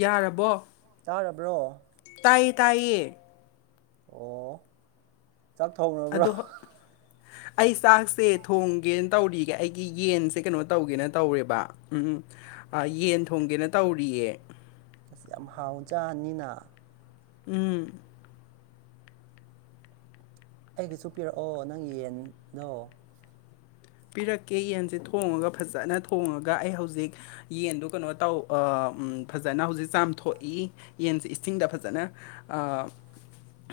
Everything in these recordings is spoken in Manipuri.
ꯌꯥꯔꯕꯣ ꯇꯥꯔꯕ꯭ꯔꯣ ꯇꯥꯏ ꯇꯥꯏꯌꯦ ꯑꯣ ꯆꯥꯛ ꯊꯣꯛꯅꯕ꯭ꯔꯣ ꯑꯗꯣ ꯍ- ꯑꯩ ꯆꯥꯛꯁꯦ ꯊꯣꯡꯒꯦꯅ ꯇꯧꯔꯤꯒꯦ ꯑꯩꯒꯤ ꯌꯦꯟꯁꯦ ꯀꯩꯅꯣ ꯇꯧꯒꯦꯅ ꯇꯧꯔꯦꯕ ꯎꯝ ꯎ ꯌꯦꯟ ꯊꯣꯡꯒꯦꯅ ꯇꯧꯔꯤꯌꯦ ꯑꯁꯤ ꯌꯥꯝ ꯍꯥꯎ ꯆꯥꯅꯤꯅ ꯎꯝ ꯑꯩꯒꯤꯁꯨ ꯄꯤꯔꯛꯑꯣ ꯅꯪ ꯌꯦꯟꯗꯣ ꯄꯤꯔꯛꯀꯦ ꯌꯦꯟꯁꯦ ꯊꯣꯡꯉꯒ ꯐꯖꯅ ꯊꯣꯡꯉꯒ ꯑꯩ ꯍꯧꯖꯤꯛ ꯌꯦꯟꯗꯨ ꯀꯩꯅꯣ ꯇꯧ ꯐꯖꯅ ꯍꯧꯖꯤꯛ ꯆꯥꯝꯊꯣꯛꯏ ꯌꯦꯟꯁꯦ ꯏꯁꯤꯡꯗ ꯐꯖꯅ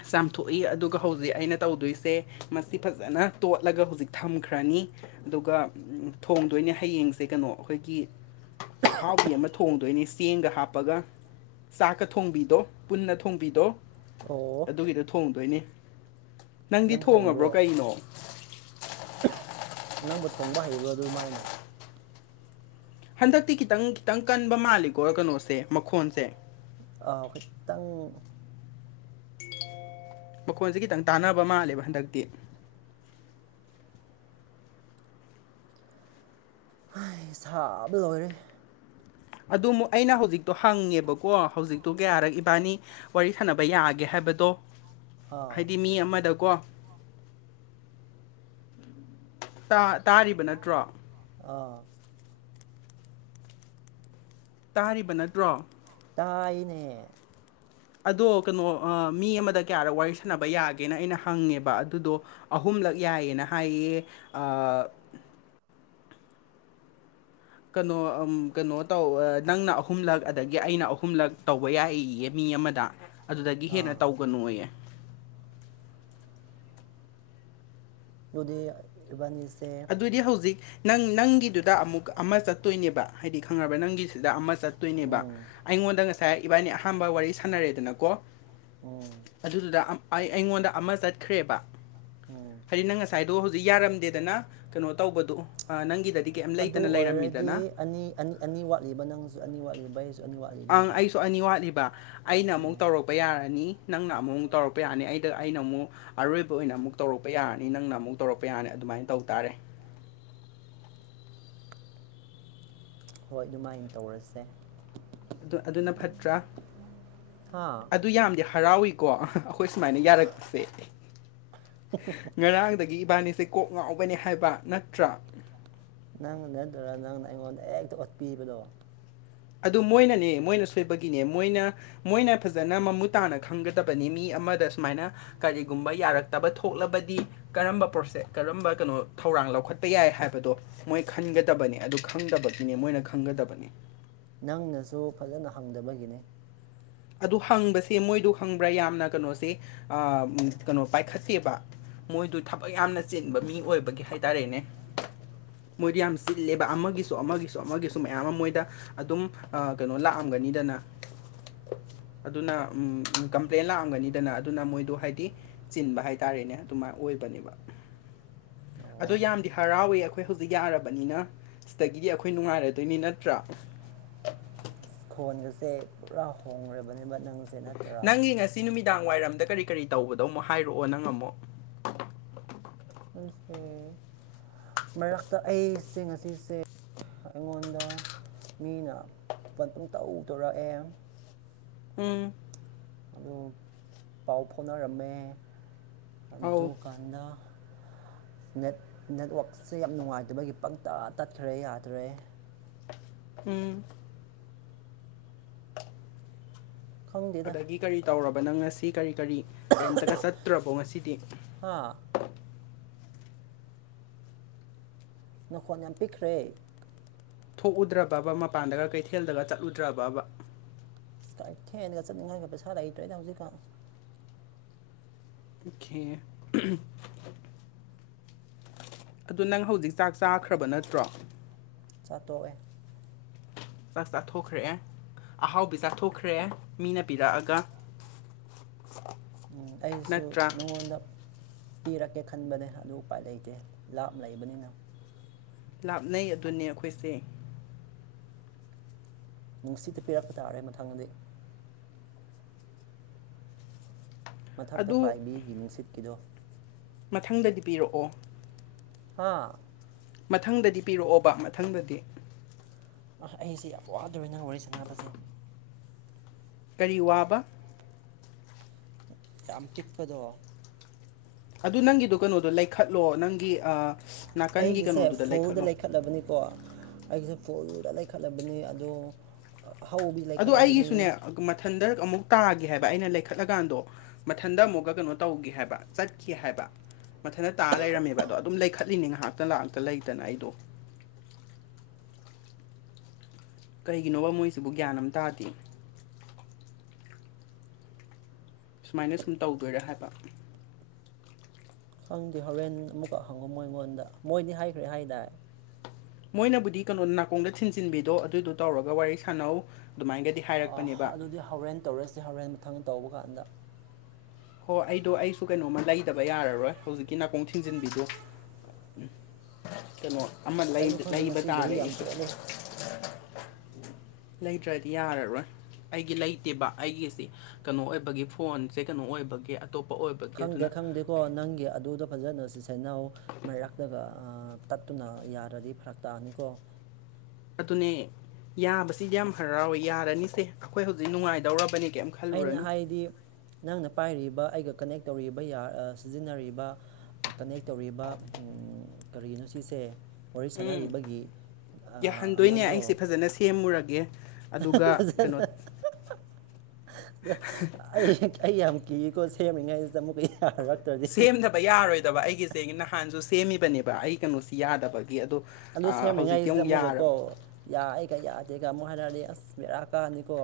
ꯆꯥꯝꯊꯣꯛꯏ ꯑꯗꯨꯒ ꯍꯧꯖꯤꯛ ꯑꯩꯅ ꯇꯧꯗꯣꯏꯁꯦ ꯃꯁꯤ ꯐꯖꯅ ꯇꯣꯠꯂꯒ ꯍꯧꯖꯤꯛ ꯊꯝꯈ꯭ꯔꯅꯤ ꯑꯗꯨꯒ ꯊꯣꯡꯗꯅꯦ ꯍꯌꯦꯡꯁꯦ ꯀꯩꯅꯣ ꯑꯩꯈꯣꯏꯒꯤ ꯑꯍꯥꯎꯕꯤ ꯑꯃ ꯊꯣꯡꯗꯣꯏꯅꯤ ꯆꯦꯡꯒ ꯍꯥꯞꯄꯒ ꯆꯥꯛꯀ ꯊꯣꯡꯕꯤꯗꯣ ꯄꯨꯟꯅ ꯊꯣꯡꯕꯤꯗꯣ ꯑꯣ ꯑꯗꯨꯒꯤꯗ ꯊꯣꯡꯗꯣꯏꯅꯤ ꯅꯪꯗꯤ ꯅꯪ ꯊꯣꯡꯉꯕ꯭ꯔꯣ ꯍꯩꯕ꯭ꯔꯣ ꯀꯩꯅꯣ ꯅꯪꯕꯨ ꯊꯣꯡꯕ ꯍꯩꯕ꯭ꯔꯣ ꯑꯗꯨꯃꯥꯏꯅ ꯍꯟꯗꯛꯇꯤ ꯈꯤꯇꯪ ꯈꯤꯇꯪ ꯀꯟꯕ ꯃꯥꯜꯂꯤꯀꯣ ꯀꯩꯅꯣꯁꯦ ꯃꯈꯣꯟꯁꯦ ꯈꯤꯠꯇꯪ ꯃꯈꯣꯟꯁꯦ ꯈꯤꯇꯪ ꯇꯥꯟꯅꯕ ꯃꯥꯜꯂꯦꯕ ꯍꯟꯗꯛꯇꯤ ꯁꯥꯕ ꯂꯣꯏꯔꯦ ꯑꯗꯨꯨ ꯑꯩꯅ ꯍꯧꯖꯤꯛꯇꯣ ꯍꯪꯉꯦꯕꯀꯣ ꯍꯧꯖꯤꯛꯇꯣ ꯀꯌꯥꯔꯛ ꯏꯕꯥꯅꯤ ꯋꯥꯔꯤ ꯁꯥꯟꯅꯕ ꯌꯥꯒꯦ ꯍꯥꯏꯕꯗꯣ ꯑꯥ ꯍꯥꯏꯗꯤ ꯃꯤ ꯑꯃꯗꯀꯣ ꯇꯥꯔꯤꯕ ꯅꯠꯇ꯭ꯔꯣ ꯑꯥ ꯇꯥꯔꯤꯕ ꯅꯠꯇ꯭ꯔꯣ ꯇꯥꯏꯅꯦ ꯑꯗꯣ ꯀꯩꯅꯣ ꯃꯤ ꯑꯃꯗ ꯀꯌꯥꯗ ꯋꯥꯔꯤ ꯁꯥꯟꯅꯕ ꯌꯥꯒꯦꯅ ꯑꯩꯅ ꯍꯪꯉꯦꯕ ꯑꯗꯨꯗꯣ ꯑꯍꯨꯝ ꯁꯂꯛ ꯌꯥꯏꯌꯦꯅ ꯍꯥꯏꯌꯦ [inaudible] ꯀꯩꯅꯣ ꯀꯩꯅꯣ ꯇꯧ ꯅꯪꯅ ꯑꯍꯨꯝꯂꯛ ꯑꯗꯒꯤ ꯑꯩꯅ ꯑꯍꯨꯝꯂꯛ ꯇꯧꯕ ꯌꯥꯏ ꯃꯤ ꯑꯃꯗ ꯑꯗꯨꯗꯒꯤ ꯍꯦꯟꯅ ꯑꯥ ꯇꯧꯒꯅꯨꯌꯦ ꯃꯗꯤꯕꯥꯅꯤ ꯑꯗꯨꯗꯤ ꯍꯧꯖꯤꯛ ꯅꯪ ꯅꯪꯒꯤꯗꯨꯗ ꯑꯃꯨꯛ ꯑꯃ ꯆꯠꯇꯣꯏꯅꯦꯕ ꯍꯥꯏꯗꯤ ꯈꯪꯉꯕ ꯅꯪꯒꯤꯁꯤꯗ ꯑꯃ ꯆ ꯆꯠꯇꯣꯏꯅꯦꯕ ꯑꯩꯉꯣꯟꯗ ꯉꯁꯥꯏ ꯏꯕꯥꯅꯤ ꯑꯍꯥꯟꯕ ꯋꯥꯔꯤ ꯁꯥꯟꯅꯔꯦꯗꯅꯀꯣ ꯑꯗꯨꯗꯨꯗ ꯑꯩꯉꯣꯟꯗ ꯑꯃ ꯆꯠꯈ꯭ꯔꯦꯕ ꯍꯥꯏꯗꯤ ꯅꯪ ꯉꯁꯥꯏ ꯑꯗꯣ ꯍꯧꯖꯤꯛ ꯌꯥꯔꯝꯗꯦꯗꯅ ꯀꯩꯅꯣ ꯇꯧꯕꯗꯨ ꯅꯪꯒꯤꯗꯗꯤ ꯀꯔꯤ ꯑꯗꯨ ꯂꯩꯇꯅ ꯂꯩꯔꯝꯃꯤꯗꯅ ꯑꯣꯏꯔꯗꯤ ꯑꯅꯤ ꯑꯅꯤ ꯑꯅꯤ ꯋꯥꯠꯂꯤꯕ ꯅꯪꯁꯨ ꯑꯅꯤ ꯋꯥꯠꯂꯤꯕ ꯑꯩꯁꯨ ꯑꯅꯤ ꯑꯪ ꯋꯥꯠꯂꯤꯗꯣꯏꯕ ꯑꯩꯁꯨ ꯑꯅꯤ ꯋꯥꯠꯂꯤꯕ ꯑꯩꯅ ꯑꯃꯨꯛ ꯇꯧꯔꯛꯄ ꯌꯥꯔꯅꯤ ꯅꯪꯅ ꯑꯃꯨꯛ ꯑꯃꯨꯛ ꯇꯧꯔꯛꯄ ꯌꯥꯅꯤ ꯑꯩꯗ ꯑꯩꯅ ꯑꯃꯨꯛ ꯑꯔꯣꯏꯕ ꯑꯣꯏꯅ ꯑꯃꯨꯛ ꯇꯧꯔꯛꯄ ꯌꯥꯔꯅꯤ ꯅꯪꯅ ꯑꯃꯨꯛ ꯇꯧꯔꯛꯄ ꯌꯥꯅꯤ ꯑꯗꯨꯃꯥꯏꯅ ꯇꯧ ꯇꯥꯔꯦ [inaudible] ꯍꯣꯏ ꯑꯗꯨꯃꯥꯏꯅ ꯇꯧꯔꯁꯦ ꯑꯗꯨꯅ ꯐꯠꯇ꯭ꯔꯥ ꯍꯥ ꯑꯗꯨ ꯌꯥꯝꯗꯤ ꯍꯔꯥꯎꯋꯤꯀꯣ ꯑꯩꯈꯣꯏ ꯁꯨꯃꯥꯏꯅ ꯌꯥꯔꯛꯄꯁꯦ ꯉꯔꯥꯡꯗꯒꯤ ꯏꯕꯥꯅꯤꯁꯦ ꯀꯣꯛ ꯉꯥꯎꯒꯅꯤ ꯍꯥꯏꯕ ꯅꯠꯇ꯭ꯔꯥ ꯅꯪꯅ ꯅꯠꯇꯔꯥ ꯅꯪꯅ ꯑꯩꯉꯣꯟꯗ ꯍꯦꯛꯇ ꯑꯣꯠꯄꯤꯕꯗꯣ ꯑꯗꯨ ꯃꯣꯏꯅꯅꯦ ꯃꯣꯏꯅ ꯁꯣꯏꯕꯒꯤꯅꯦ ꯃꯣꯏꯅ ꯃꯣꯏꯅ ꯐꯖꯅ ꯃꯃꯨꯠ ꯇꯥꯅ ꯈꯪꯒꯗꯕꯅꯤ ꯃꯤ ꯑꯃꯗ ꯁꯨꯃꯥꯏꯅ ꯀꯔꯤꯒꯨꯝꯕ ꯌꯥꯔꯛꯇꯕ ꯊꯣꯛꯂꯕꯗꯤ ꯀꯔꯝꯕ ꯄ꯭ꯔꯣꯁꯦ ꯀꯔꯝꯕ ꯀꯩꯅꯣ ꯊꯧꯔꯛ ꯄꯧꯔꯥꯡ ꯂꯧꯈꯠꯄ ꯌꯥꯏ ꯍꯥꯏꯕꯗꯣ ꯃꯣꯏ ꯈꯟꯒꯗꯕꯅꯤ ꯑꯗꯨ ꯈꯪꯗꯕꯒꯤꯅꯤ ꯃꯣꯏꯅ ꯈꯪꯒꯗꯕꯅꯤ ꯅꯪꯅꯁꯨ ꯐꯖꯅ ꯍꯪꯗꯕꯒꯤꯅꯤ ꯑꯗꯨ ꯍꯪꯕꯁꯦ ꯃꯣꯏꯗ ꯍꯪꯕ꯭ꯔꯥ ꯌꯥꯝꯅ ꯀꯩꯅꯣꯁꯦ ꯀꯩꯅꯣ ꯄꯥꯏꯈꯠꯇꯦꯕ ꯃꯣꯏꯗꯨ ꯊꯕꯛ ꯌꯥꯝꯅ ꯆꯤꯟꯕ ꯃꯤ ꯑꯣꯏꯕꯒꯤ ꯍꯥꯏ ꯇꯔꯦꯅꯦ ꯃꯣꯏꯗꯤ ꯌꯥꯝ ꯆꯤꯜꯂꯦꯕ ꯑꯃꯒꯤꯁꯨ ꯑꯃꯒꯤꯁꯨ ꯑꯃꯒꯤꯁꯨ ꯃꯌꯥꯝ ꯑꯃ ꯃꯣꯏꯗ ꯑꯗꯨꯝ ꯀꯩꯅꯣ ꯂꯥꯛꯑꯝꯕ ꯐꯝꯒꯅꯤꯗꯅ [inaudible] ꯑꯗꯨꯅ ꯀꯝꯄ꯭ꯂꯦꯟ ꯂꯥꯛꯑꯝꯒꯅꯤꯗꯅ ꯑꯗꯨꯅ ꯃꯣꯏꯗꯣ ꯍꯥꯏꯗꯤ ꯆꯤꯟꯕ ꯍꯥꯏꯇꯥꯔꯦꯅꯦ ꯑꯗꯨꯃꯥꯏꯅ ꯑꯣꯏꯕ ꯟꯋꯥꯗ ꯑ ꯑꯗꯣ ꯌꯥꯝꯗꯤ ꯍꯔꯥꯎꯋꯦ ꯑꯩꯈꯣꯏ ꯍꯧꯖꯤꯛ ꯌꯥꯔꯕꯅꯤꯅ ꯁꯤꯗꯒꯤꯗꯤ ꯑꯩꯈꯣꯏ ꯅꯨꯡꯉꯥꯏꯔꯗꯣꯏꯅꯤ ꯅꯠꯇ꯭ꯔꯥ [inaudible] ꯐꯣꯟꯒꯁꯦ ꯄꯨꯔꯥ ꯍꯣꯡꯈ꯭ꯔꯕꯅꯦꯕ ꯅꯪꯁꯦ ꯅꯠꯇꯔꯥ ꯅꯪꯒꯤ ꯉꯁꯤ ꯅꯨꯃꯤꯗꯥꯡ ꯋꯥꯏꯔꯝꯗ ꯀꯔꯤ ꯀꯔꯤ ꯇꯧꯕꯗꯧ ꯑꯃꯨꯛ ꯍꯥꯏꯔꯛꯑꯣ ꯅꯪ ꯑꯃꯨꯛ ꯃꯔꯛꯇ ꯑꯩꯁꯦ ꯉꯁꯤꯁꯦ ꯑꯩꯉꯣꯟꯗ ꯃꯤꯅ ꯃꯇꯨꯡꯨꯡ ꯇꯧ ꯇꯣꯔꯛꯑꯦ ꯎꯝ ꯑꯗꯨ ꯄꯥꯎ ꯐꯥꯎꯅꯔꯝꯃꯦ ꯑꯧ ꯑꯗꯨꯀꯥꯟꯗ ꯑ ꯅꯦꯠ ꯅꯦꯠꯋꯥꯛꯁꯦ ꯌꯥꯝ ꯅꯨꯡꯉꯥꯏꯗ ꯃꯣꯏꯒꯤ ꯄꯪꯇ ꯇꯠꯈ꯭ꯔꯦ ꯌꯥꯗ꯭ꯔꯦ ꯎꯝ ꯈꯪꯗꯦꯗ ꯑꯗꯒꯤ ꯀꯔꯤ ꯇꯧꯔꯕ ꯅꯪ ꯉꯁꯤ ꯀꯔꯤ ꯀꯔꯤ ꯀꯔꯤꯝꯇꯒ ꯆꯠꯇ꯭ꯔꯕꯣ ꯉꯁꯤꯗꯤ ꯍꯥ ꯅꯈꯣꯠ ꯌꯥꯝ ꯄꯤꯛꯈ꯭ꯔꯦ ꯊꯣꯛꯎꯨꯗ꯭ꯔꯕꯕ ꯃꯄꯥꯟꯗꯒ ꯀꯩꯊꯦꯜꯗꯒ ꯆꯠꯂꯨꯗ꯭ꯔꯕꯕ ꯑꯁꯥꯏ ꯊꯦꯟꯅꯒ ꯆꯠꯅꯤꯡꯉꯥꯏꯒ ꯄꯩꯁꯥ ꯂꯩꯇ꯭ꯔꯣꯏꯅꯦ ꯍꯧꯖꯤꯛꯀꯥꯟ ꯈꯦ ꯑꯗꯨ ꯅꯪ ꯍꯧꯖꯤꯛ ꯆꯥꯛ ꯆꯥꯈ꯭ꯔꯕ ꯅꯠꯇ꯭ꯔꯣ ꯆꯥꯠꯇꯣꯛꯑꯦ ꯆꯥꯛ ꯆꯥꯊꯣꯛꯈ꯭ꯔꯑꯦ ꯑꯍꯥꯎꯕꯤ ꯆꯥꯊꯣꯛꯈ꯭ꯔꯑꯦ ꯃꯤꯅ ꯄꯤꯔꯛꯑꯒ [inaudible] [unintelligible] ꯑꯩꯁꯨ ꯅꯠꯇ꯭ꯔꯥ ꯅꯪꯉꯣꯟꯗ ꯄꯤꯔꯛꯀꯦ ꯈꯟꯕꯅꯦ ꯑꯗꯨ ꯎꯄꯥꯏ ꯂꯩꯇꯦ ꯂꯥꯞ ꯂꯩꯕꯅꯤꯅ ꯂꯥꯞꯅꯩ ꯑꯗꯨꯅꯦ ꯑꯩꯈꯣꯏꯁꯦ ꯅꯨꯡꯁꯤꯠꯇ ꯄꯤꯔꯛꯄ ꯇꯥꯔꯦ ꯃꯊꯪꯗꯤ ꯃꯊꯛꯇ ꯑꯗꯨ ꯄꯥꯏꯕꯤꯒꯤ ꯅꯤꯡꯁꯤꯠꯀꯤꯗꯣ ꯃꯊꯪꯗꯗꯤ ꯄꯤꯔꯛꯑꯣ ꯍꯥ ꯃꯊꯪꯗꯗꯤ ꯄꯤꯔꯛꯑꯣꯕ ꯃꯊꯪꯗꯗꯤ ꯑꯩꯁꯦ ꯌꯥꯝ ꯋꯥꯗꯔꯅꯤ ꯅꯪ ꯋꯥꯔꯤ ꯁꯥꯟꯅꯕꯁꯦ ꯀꯔꯤ ꯋꯥꯕ ꯌꯥꯝ ꯄꯤꯛꯄꯗꯣ ꯑꯗꯨ ꯅꯪꯒꯤꯗꯣ ꯀꯩꯅꯣꯗꯣ ꯂꯩꯈꯠꯂꯣ ꯅꯪꯒꯤ ꯅꯥꯀꯟꯒꯤ ꯑꯩꯒꯤꯁꯦ ꯀꯩꯅꯣꯗꯨꯗ ꯐꯣꯜꯗ ꯂꯩꯈꯠꯂꯣ ꯂꯩꯈꯠꯂꯕꯅꯤꯣ ꯀꯣ ꯑꯩꯁꯦ ꯄꯨꯜꯗ ꯂꯩꯈꯠꯂꯕꯅꯤ ꯑꯗꯣ ꯍꯧꯕꯤ ꯑꯗꯨ ꯂꯩꯈꯠꯂꯕꯅꯤ ꯑꯩꯒꯤꯁꯨꯅꯦ ꯃꯊꯟꯗ ꯑꯃꯨꯛ ꯇꯥꯒꯦ ꯍꯥꯏꯕ ꯑꯩꯅ ꯂꯩꯈꯠꯂꯀꯥꯟꯗꯣ ꯃꯊꯟꯗ ꯑꯃꯨꯛꯀ ꯀꯩꯅꯣ ꯇꯧꯒꯦ ꯍꯥꯏꯕ ꯆꯠꯀꯦ ꯍꯥꯏꯕ ꯃꯊꯇ ꯇꯥ ꯂꯩꯔꯝꯃꯦꯕ ꯑꯗꯣ ꯑꯗꯨꯝ ꯂꯩꯈꯠꯂꯤꯅꯤ ꯉꯥꯏꯍꯥꯛꯇ ꯉꯥꯛꯥꯛꯇ ꯂꯩꯇꯅ ꯑꯩꯗꯣ [inaudible] [unintelligible] ꯀꯔꯤꯒꯤꯅꯣꯕ ꯃꯣꯏꯁꯤꯕꯨ ꯒ꯭ꯌꯥꯟ ꯑꯃ ꯇꯥꯗꯦ ꯁꯨꯃꯥꯏꯅ ꯁꯨꯝ ꯇꯧꯗꯣꯏꯔꯥ ꯍꯥꯏꯕ ꯈꯪꯗꯦ ꯍꯣꯔꯦꯟ ꯑꯃꯨꯛꯀꯛ ꯍꯪꯉꯣ ꯃꯣꯏ ꯑꯩꯉꯣꯟꯗ ꯃꯣꯏꯗꯤ ꯍꯥꯏꯈ꯭ꯔꯦ ꯍꯥꯏꯗꯥꯏ ꯃꯣꯏꯅꯕꯨꯗꯤ ꯀꯩꯅꯣ ꯅꯥꯀꯣꯡꯗ ꯊꯤꯟꯖꯤꯟꯕꯤꯗꯣ ꯑꯗꯨꯗꯨꯣ ꯇꯧꯔꯒ ꯋꯥꯔꯤ ꯁꯥꯟꯅꯧ ꯑꯗꯨꯃꯥꯏꯅꯒꯗꯤ ꯍꯥꯏꯔꯛꯄꯅꯦꯕ ꯑꯗꯨꯗꯤ ꯍꯣꯔꯦꯟ ꯇꯧꯔꯁꯤ ꯍꯣꯔꯦꯟ ꯃꯊꯪ ꯇꯧꯕ ꯀꯥꯟꯗ ꯍꯣꯏ ꯑꯩꯗꯣ ꯑꯩꯁꯨ ꯀꯩꯅꯣꯝꯃ ꯂꯩꯗꯕ ꯌꯥꯔꯔꯣꯏ ꯍꯧꯖꯤꯛꯀꯤ ꯅꯥꯀꯣꯡ ꯊꯤꯡꯖꯤꯟꯕꯤꯗꯣ ꯎꯝ ꯀꯩꯅꯣ ꯑꯃ ꯀꯩꯅꯣ ꯈꯪꯗꯦ ꯂꯩꯕ ꯉꯁꯤ ꯒꯥꯔꯤ ꯇꯥꯔꯦ ꯌꯥꯝ ꯑꯩꯁꯨꯦ ꯆꯦꯜꯂꯦ ꯂꯩꯇ꯭ꯔꯗꯤ ꯌꯥꯔꯔꯣꯏ ꯑꯩꯒꯤ ꯂꯩꯇꯦꯕ ꯑꯩꯒꯤꯁꯤꯦ ꯀꯩꯅꯣ ꯑꯣꯏꯕꯒꯤ ꯐꯣꯟꯁꯦ ꯀꯩꯅꯣ ꯑꯣꯏꯕ ꯈꯪꯗꯦ ꯈꯪꯗꯦꯀꯣ ꯅꯪꯒꯤ ꯑꯗꯨꯗꯣ ꯐꯖꯅ ꯁꯤ ꯁꯅꯥꯧ ꯃꯩꯔꯛꯂꯒ ꯇꯠꯇꯨꯅ ꯌꯥꯔꯗꯤ ꯐꯔꯛ ꯇꯥꯑꯅꯤꯀꯣ ꯑꯗꯨꯅꯦ ꯌꯥꯕꯁꯤꯗꯤ ꯌꯥꯝ ꯍꯔꯥꯎꯋꯦ ꯌꯥꯔꯅꯤꯁꯦ ꯑꯩꯈꯣꯏ ꯍꯧꯖꯤꯛ ꯅꯨꯡꯉꯥꯏꯗꯧꯔꯕꯅꯤ ꯑꯩꯅ ꯍꯥꯏꯗꯤ ꯅꯪꯅ ꯄꯥꯏꯔꯤꯕ ꯑꯩꯒ ꯀꯅꯦꯛ ꯇꯧꯔꯤꯕ ꯁꯤꯖꯤꯟꯅꯔꯤꯕ ꯀꯅꯦꯛ ꯇꯧꯔꯤꯕ ꯀꯔꯤꯒꯤꯅꯣ ꯁꯤꯁꯦ ꯋꯥꯔꯤ ꯎꯝ ꯁꯥꯟꯅꯔꯤꯕꯒꯤ ꯌꯥꯍꯟꯗꯣꯏꯅꯦ ꯃꯗꯣ ꯑꯩꯁꯦ ꯐꯖꯅ ꯁꯦꯝꯃꯨꯔꯒꯦ ꯑꯗꯨꯒ ꯀꯩꯅꯣ ꯐꯖꯅ ꯑꯩ ꯑꯩ ꯌꯥꯝ ꯀꯤꯏꯀꯣ ꯁꯦꯝꯃꯤꯉꯩꯁꯤꯗ ꯑꯃꯨꯛꯀ ꯔꯛꯇ꯭ꯔꯗꯤ ꯌꯥꯗꯕ ꯑꯩꯒꯤꯁꯦ ꯅꯍꯥꯟꯁꯨ ꯁꯦꯝꯃꯤꯕꯅꯦꯕ ꯑꯩ ꯀꯩꯅꯣꯁꯤ ꯌꯥꯗꯕ ꯑꯗꯨ ꯁꯦꯝꯔꯤꯉꯥꯏꯁꯤꯗ ꯑꯃꯨꯛꯒꯀꯣ ꯌꯥꯏ ꯀ ꯌꯥ ꯑꯩꯒ ꯑꯃꯨꯛ ꯍꯥꯏꯔꯛꯑꯗꯤ ꯑꯁ ꯃꯦꯔꯥ ꯀꯥꯅꯤꯀꯣ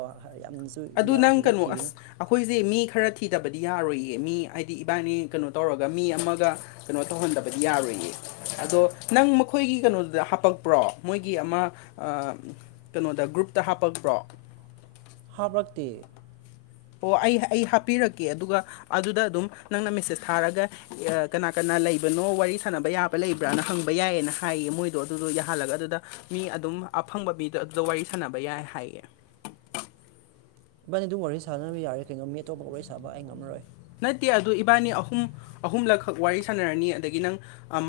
ꯌꯥꯝꯅꯁꯨ ꯑꯗꯨ ꯌꯥ ꯅꯪ ꯀꯩꯅꯣ ꯍꯤꯒꯠꯈꯤꯒꯅꯨ ꯑꯁ ꯑꯩꯈꯣꯏꯁꯦ ꯃꯤ ꯈꯔꯗꯤ ꯊꯤꯗꯕꯗꯤ ꯌꯥꯔꯣꯏꯌꯦ ꯃꯤ ꯍꯥꯏꯗꯤ ꯏꯕꯥꯏꯅꯤ ꯀꯩꯅꯣ ꯇꯧꯔꯒ ꯃꯤ ꯑꯃꯒ ꯀꯩꯅꯣ ꯇꯧꯍꯟꯗꯕꯗꯤ ꯌꯥꯔꯣꯏꯌꯦ ꯑꯗꯣ ꯅꯪ ꯃꯈꯣꯏꯒꯤ ꯀꯩꯅꯣꯗꯨꯗ ꯍꯥꯄꯛꯄ꯭ꯔꯣ ꯃꯣꯏꯒꯤ ꯑꯃ ꯀꯩꯅꯣꯗ ꯗ ꯒ꯭ꯔꯨꯞꯇ ꯍꯥꯞꯄꯛꯄ꯭ꯔꯣ ꯍꯥꯞꯛꯇ ꯑꯣ ꯑꯩ ꯑꯩ ꯍꯥꯞꯄꯤꯔꯛꯀꯦ ꯑꯗꯨꯒ ꯑꯗꯨꯗ ꯑꯗꯨꯝ ꯅꯪꯅ ꯃꯦꯁꯦꯁ ꯊꯥꯔꯒ ꯀꯅꯥ ꯀꯅꯥ ꯂꯩꯕꯅꯣ ꯋꯥꯔꯤ ꯁꯥꯟꯅꯕ ꯌꯥꯕ ꯂꯩꯕ꯭ꯔꯥꯅ ꯍꯪꯕ ꯌꯥꯏꯌꯦꯅ ꯍꯥꯏꯌꯦ ꯃꯣꯏꯗꯣ ꯑꯗꯨꯗꯣ ꯌꯥꯍꯜꯂꯒ ꯑꯗꯨꯗ ꯃꯤ ꯑꯗꯨꯝ ꯑꯐꯪꯕ ꯃꯤꯗ ꯑꯗꯨꯗ ꯋꯥꯔꯤ ꯁꯥꯟꯅꯕ ꯌꯥꯏ ꯍꯥꯏꯌꯦ ꯏꯕꯥꯅꯤ ꯑꯗꯨꯝ ꯋꯥꯔꯤ ꯁꯥꯅꯕ ꯌꯥꯔꯦ ꯀꯩꯅꯣ ꯃꯤ ꯑꯇꯣꯞꯄ ꯂꯣꯏ ꯁꯥꯕ ꯑꯩ ꯉꯝꯃꯔꯣꯏ ꯅꯠꯇꯦ ꯑꯗꯨ ꯏꯕꯥꯅꯤ ꯑꯍꯨꯝ ꯑꯍꯨꯝꯂꯛꯈꯛ ꯋꯥꯔꯤ ꯁꯥꯟꯅꯔꯅꯤ ꯑꯗꯒꯤ ꯅꯪ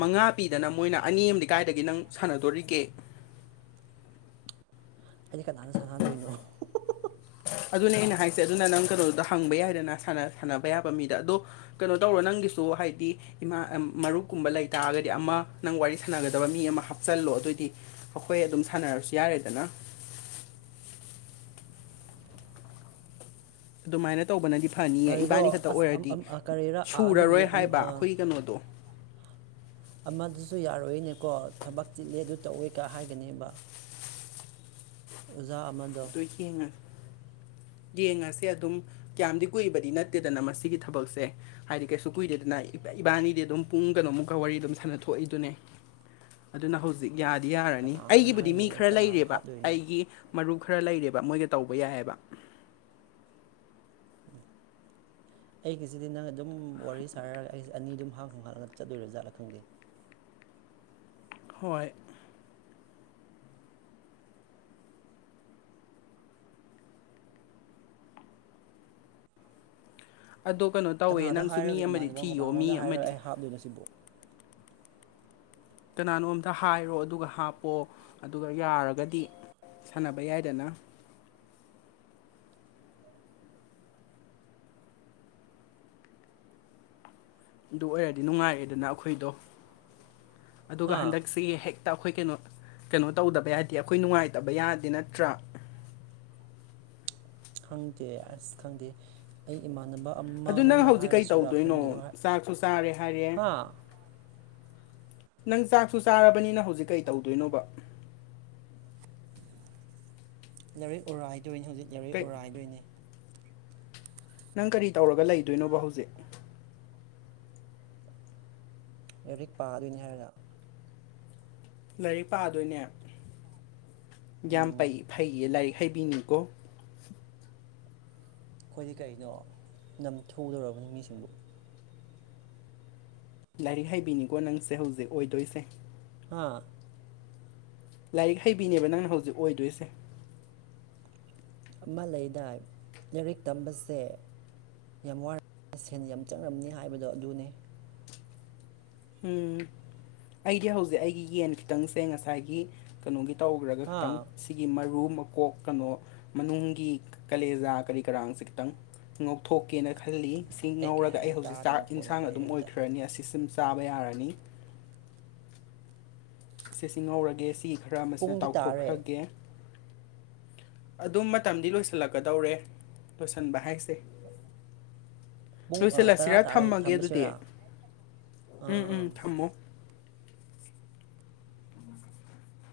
ꯃꯉꯥ ꯄꯤꯗꯅ ꯃꯣꯏ ꯃꯈꯣꯏꯅ ꯑꯅꯤ ꯑꯝ ꯀꯥꯏꯗꯒꯤ ꯅꯪ ꯁꯥꯟꯅꯗꯣꯔꯤꯒꯦ ꯑꯩꯗꯤ ꯀꯅꯥꯗ ꯁꯥꯟꯅꯗꯣꯏꯅꯣ ꯑꯗꯨꯅꯦ ꯑꯩꯅ ꯍꯥꯏꯁꯦ ꯑꯗꯨꯅ ꯅꯪ ꯀꯩꯅꯣꯗꯨꯗ ꯍꯪꯕ ꯌꯥꯏꯗꯅ ꯁꯥꯟꯅꯕ ꯌꯥꯕ ꯃꯤꯗ ꯑꯗꯣ ꯀꯩꯅꯣ ꯇꯧꯔꯣ ꯅꯪ ꯅꯪꯒꯤꯁꯨ ꯍꯥꯏꯗꯤ ꯏꯃꯥ ꯃꯔꯨꯞꯀꯨꯝꯕ ꯂꯩꯇꯥꯥꯔꯒꯗꯤ ꯑꯃ ꯅꯪ ꯋꯥꯔꯤ ꯁꯥꯟꯅꯒꯗꯕ ꯃꯤ ꯑꯃ ꯍꯥꯞꯆꯤꯜꯂꯨ ꯗꯣ ꯑꯗꯨꯑꯣꯏꯗꯤ ꯑꯩꯈꯣꯏ ꯑꯗꯨꯝ ꯁꯥꯟꯅꯔꯁꯨ ꯌꯥꯔꯦꯗꯅ [inaudible] ꯑꯗꯨꯃꯥꯏꯅ ꯇꯧꯕꯅꯗꯤ ꯐꯅꯤꯌꯦ ꯏꯕꯥꯅꯤ ꯀꯔꯤꯔꯣ ꯈꯛꯇ ꯑꯁ ꯑꯝ ꯑꯣꯏꯔꯗꯤ ꯑꯝ ꯑ ꯀꯔꯤꯔꯥ ꯁꯨꯔꯔꯣꯏ ꯑꯥꯗꯒꯤ ꯑꯝ ꯍꯥꯏꯕ ꯑ ꯑꯩꯈꯣꯏꯒꯤ ꯀꯩꯅꯣꯗꯣ ꯑꯃꯗꯨꯁꯨ ꯌꯥꯔꯣꯏꯅꯦꯀꯣ ꯊꯕꯛ ꯆꯤꯜꯂꯦ ꯑꯗꯨ ꯇꯧꯋꯦ ꯀ ꯍꯥꯏꯒꯅꯦꯕ ꯑꯣꯖꯥ ꯑꯃꯗꯣ ꯑꯗꯨ ꯌꯦꯡꯉꯁꯤ [inaudible] ꯌꯦꯡꯉꯁꯦ ꯑꯗꯨꯝ ꯀꯌꯥꯝꯗꯤ ꯀꯨꯏꯕꯗꯤ ꯅꯠꯇꯦꯗꯅ ꯃꯁꯤꯒꯤ ꯊꯕꯛꯁꯦ ꯍꯥꯏꯗꯤ ꯀꯩꯁꯨ ꯀꯨꯏꯗꯦꯗꯅ ꯏꯕꯥꯅꯤꯗꯤ ꯑꯗꯨꯝ ꯄꯨꯡ ꯀꯩꯅꯣꯃꯨꯛꯀ ꯋꯥꯔꯤ ꯑꯗꯨꯝ ꯁꯥꯟꯅ ꯊꯣꯛꯏꯗꯨꯅꯦ ꯑꯗꯨꯅ ꯍꯧꯖꯤꯛ ꯌꯥꯗꯤ ꯌꯥꯔꯅꯤ ꯀꯅꯥꯉꯣꯟꯗ ꯑꯩꯒꯤꯕꯨꯗꯤ ꯃꯤ ꯍꯥꯏꯗꯣꯏꯅꯣ ꯑꯩꯕꯨ ꯈꯔ ꯀꯅꯥꯕꯨ ꯂꯩꯔꯦꯕ ꯍꯥꯞꯇꯣꯏꯅꯣ ꯑꯩꯒꯤ ꯃꯔꯨꯞ ꯃꯣꯏ ꯇꯧꯕ ꯌꯥꯏꯕ [unintelligible] ꯑꯩꯒꯤꯁꯤꯗꯤ ꯅꯪ ꯑꯗꯨꯝ ꯋꯥꯔꯤ ꯁꯥꯔꯒ ꯑꯩꯁꯦ ꯑꯅꯤ ꯑꯗꯨꯝ ꯍꯥꯡ ꯍꯥꯡꯂꯒ ꯆꯠꯗꯣꯏꯔꯦꯖꯥꯠꯂ ꯈꯪꯗꯦ [inaudible] ꯍꯣꯏ ꯑꯗꯣ ꯀꯩꯅꯣ ꯇꯧꯋꯦ ꯀꯅꯥꯗ ꯅꯪꯁꯨ ꯃꯤ ꯍꯥꯏꯔꯒ ꯑꯃꯗꯤ ꯏꯃꯥꯟꯅꯕ ꯑꯃ ꯊꯤꯌꯣ ꯃꯤ ꯀꯅꯥꯉꯣꯟꯗ ꯍꯥꯏꯔꯒ ꯑꯃꯗꯤ ꯑꯩ ꯍꯥꯞꯇꯣꯏꯅꯣ ꯁꯤꯕꯨ ꯀꯅꯥꯅꯣ ꯑꯝꯇ ꯍꯥꯏꯔꯣ ꯑꯗꯨꯒ ꯍꯥꯞꯄꯑꯣ ꯑꯗꯨꯒ ꯌꯥꯔꯒꯗꯤ ꯁꯥꯟꯅꯕ ꯌꯥꯏꯗꯅ ꯑꯗꯨ ꯑꯣꯏꯔꯗꯤ ꯅꯨꯡꯉꯥꯏꯔꯦ ꯑꯗꯨꯅ ꯑꯩꯈꯣꯏꯗꯣ ꯑꯗꯨꯒ ꯍꯥ ꯍꯟꯗꯛꯁꯤꯒꯤ ꯍꯦꯛ ꯇ ꯑꯩꯈꯣꯏ ꯀꯩꯅꯣ ꯀꯩꯅꯣ ꯇꯧꯗꯕ ꯌꯥꯗꯦ ꯑꯩꯈꯣꯏ ꯅꯨꯡꯉꯥꯏꯇꯕ ꯌꯥꯗꯦ ꯅꯠꯇ꯭ꯔꯥ ꯈꯪꯗꯦ ꯑꯁ ꯈꯪꯗꯦ ꯑꯩ ꯏꯃꯥꯟꯅꯕ ꯑꯗꯨ ꯅꯪ ꯑꯃꯉꯣꯟꯗ ꯍꯧꯖꯤꯛ ꯀꯩ ꯍꯥꯏꯔꯁꯤꯔꯥ ꯇꯧꯗꯣꯏꯅꯣ ꯈꯪꯗꯦ ꯑꯗꯨ ꯆꯥꯛꯁꯨ ꯆꯥꯔꯦ ꯍꯥꯏꯔꯦ ꯍꯥ ꯅꯪ ꯆꯥꯛꯁꯨ ꯆꯥꯔꯕꯅꯤꯅ ꯍꯧꯖꯤꯛ ꯀꯩ ꯇꯧꯗꯣꯏꯅꯣꯕ ꯂꯧꯔꯣꯏ ꯎꯔꯥꯏꯗꯣꯏꯅꯤ ꯍꯧꯖꯤꯛ ꯂꯧꯔꯣꯏ ꯀꯩ ꯎꯔꯥꯏꯗꯣꯏꯅꯤ ꯅꯪ ꯀꯔꯤ ꯇꯧꯔꯒ ꯂꯩꯗꯣꯏꯅꯣꯕ ꯍꯧꯖꯤꯛ ꯂꯥꯏꯔꯤꯛ ꯄꯥꯗꯣꯏꯅꯤ ꯍꯥꯏꯔꯒ ꯂꯥꯏꯔꯤꯛ ꯄꯥꯗꯣꯏꯅꯦ ꯌꯥꯝꯩ ꯐꯩꯌꯦ ꯂꯥꯏꯔꯤꯛ ꯍꯩꯕꯤꯅꯤꯨꯀꯣ ꯑꯩꯈꯣꯏꯗꯤ ꯀꯩꯅꯣ ꯅꯝ ꯊꯣꯛꯨꯗꯨꯔꯕꯅꯤ ꯃꯤꯁꯤꯡꯕꯨ ꯂꯥꯏꯔꯤꯛ ꯍꯩꯕꯤꯅꯤꯀꯣ ꯅꯪꯁꯦ ꯍꯧꯖꯤꯛ ꯑꯣꯏꯗꯣꯏꯁꯦ ꯍꯥꯥ ꯂꯥꯏꯔꯤꯛ ꯍꯩꯕꯤꯅꯦꯕ ꯅꯪꯅ ꯍꯧꯖꯤꯛ ꯑꯣꯏꯗꯣꯏꯁꯦ ꯑꯃ ꯂꯩꯗꯥꯏ ꯂꯥꯏꯔꯤꯛ ꯇꯝꯕꯁꯦ ꯌꯥꯝ ꯋꯥꯔꯝ ꯁꯦꯟ ꯌꯥꯝ ꯆꯪꯂꯝꯝꯅꯤ ꯍꯥꯏꯕꯗꯣ ꯑꯗꯨꯅꯤ ꯎꯝ ꯑꯩꯗꯤ ꯍꯧꯖꯤꯛ ꯑꯩꯒꯤ ꯌꯦꯟ ꯈꯤꯇꯪꯁꯦ ꯉꯁꯥꯏꯒꯤ ꯀꯩꯅꯣꯒꯤ ꯇꯧꯈ꯭ꯔꯒ ꯍꯥ ꯈꯈꯤꯇꯪ ꯁꯤꯒꯤ ꯃꯔꯨ ꯀꯕ ꯀꯣꯛ ꯀꯩꯅꯣ ꯃꯅꯨꯡꯒꯤ ꯀꯂꯦꯖꯥ ꯀꯔꯤ ꯀꯔꯥꯡꯁꯦ ꯈꯤꯇꯪ ꯉꯧꯊꯣꯛꯀꯦꯅ ꯈꯜꯂꯤ ꯑꯁꯤ ꯀꯩ ꯉꯧꯔꯒ ꯑꯩ ꯍꯥꯏꯅꯣ ꯍꯧꯖꯤꯛ ꯇꯥꯗꯦ ꯆꯥꯛ ꯅꯈꯣꯟꯒ ꯏꯟꯁꯥꯡ ꯑꯗꯨꯝ ꯀꯩꯝꯇ ꯑꯣꯏꯈ꯭ꯔꯅꯤ ꯑꯁꯤꯁꯤꯝ ꯆꯥꯕ ꯌꯥꯔꯅꯤ ꯁꯤꯁꯤꯡꯍꯧꯔꯒꯦ ꯁꯤ ꯈꯔ ꯑꯃꯁꯤꯅ ꯄꯨꯡꯗꯤ ꯇꯥꯔꯦ ꯇꯥꯎꯊꯣꯛꯈ꯭ꯔꯒꯦ [inaudible] ꯑꯗꯨꯝ ꯃꯇꯝꯗꯤ ꯂꯣꯏꯁꯤꯜꯂꯛꯀꯗꯧꯔꯦ ꯂꯣꯏꯁꯤꯟꯕ ꯍꯥꯏꯁꯦ ꯄꯨꯡ ꯇꯔꯥ ꯂꯣꯏꯁꯤꯜꯂꯁꯤꯔ ꯇꯥꯔꯦ ꯊꯝꯃꯒꯦ ꯑꯗꯨꯗꯤ ꯊꯝꯃꯁꯤꯔꯥ ꯑꯥ ꯎꯝ ꯑꯥ ꯎꯝ ꯑꯥ ꯊꯝꯃꯣ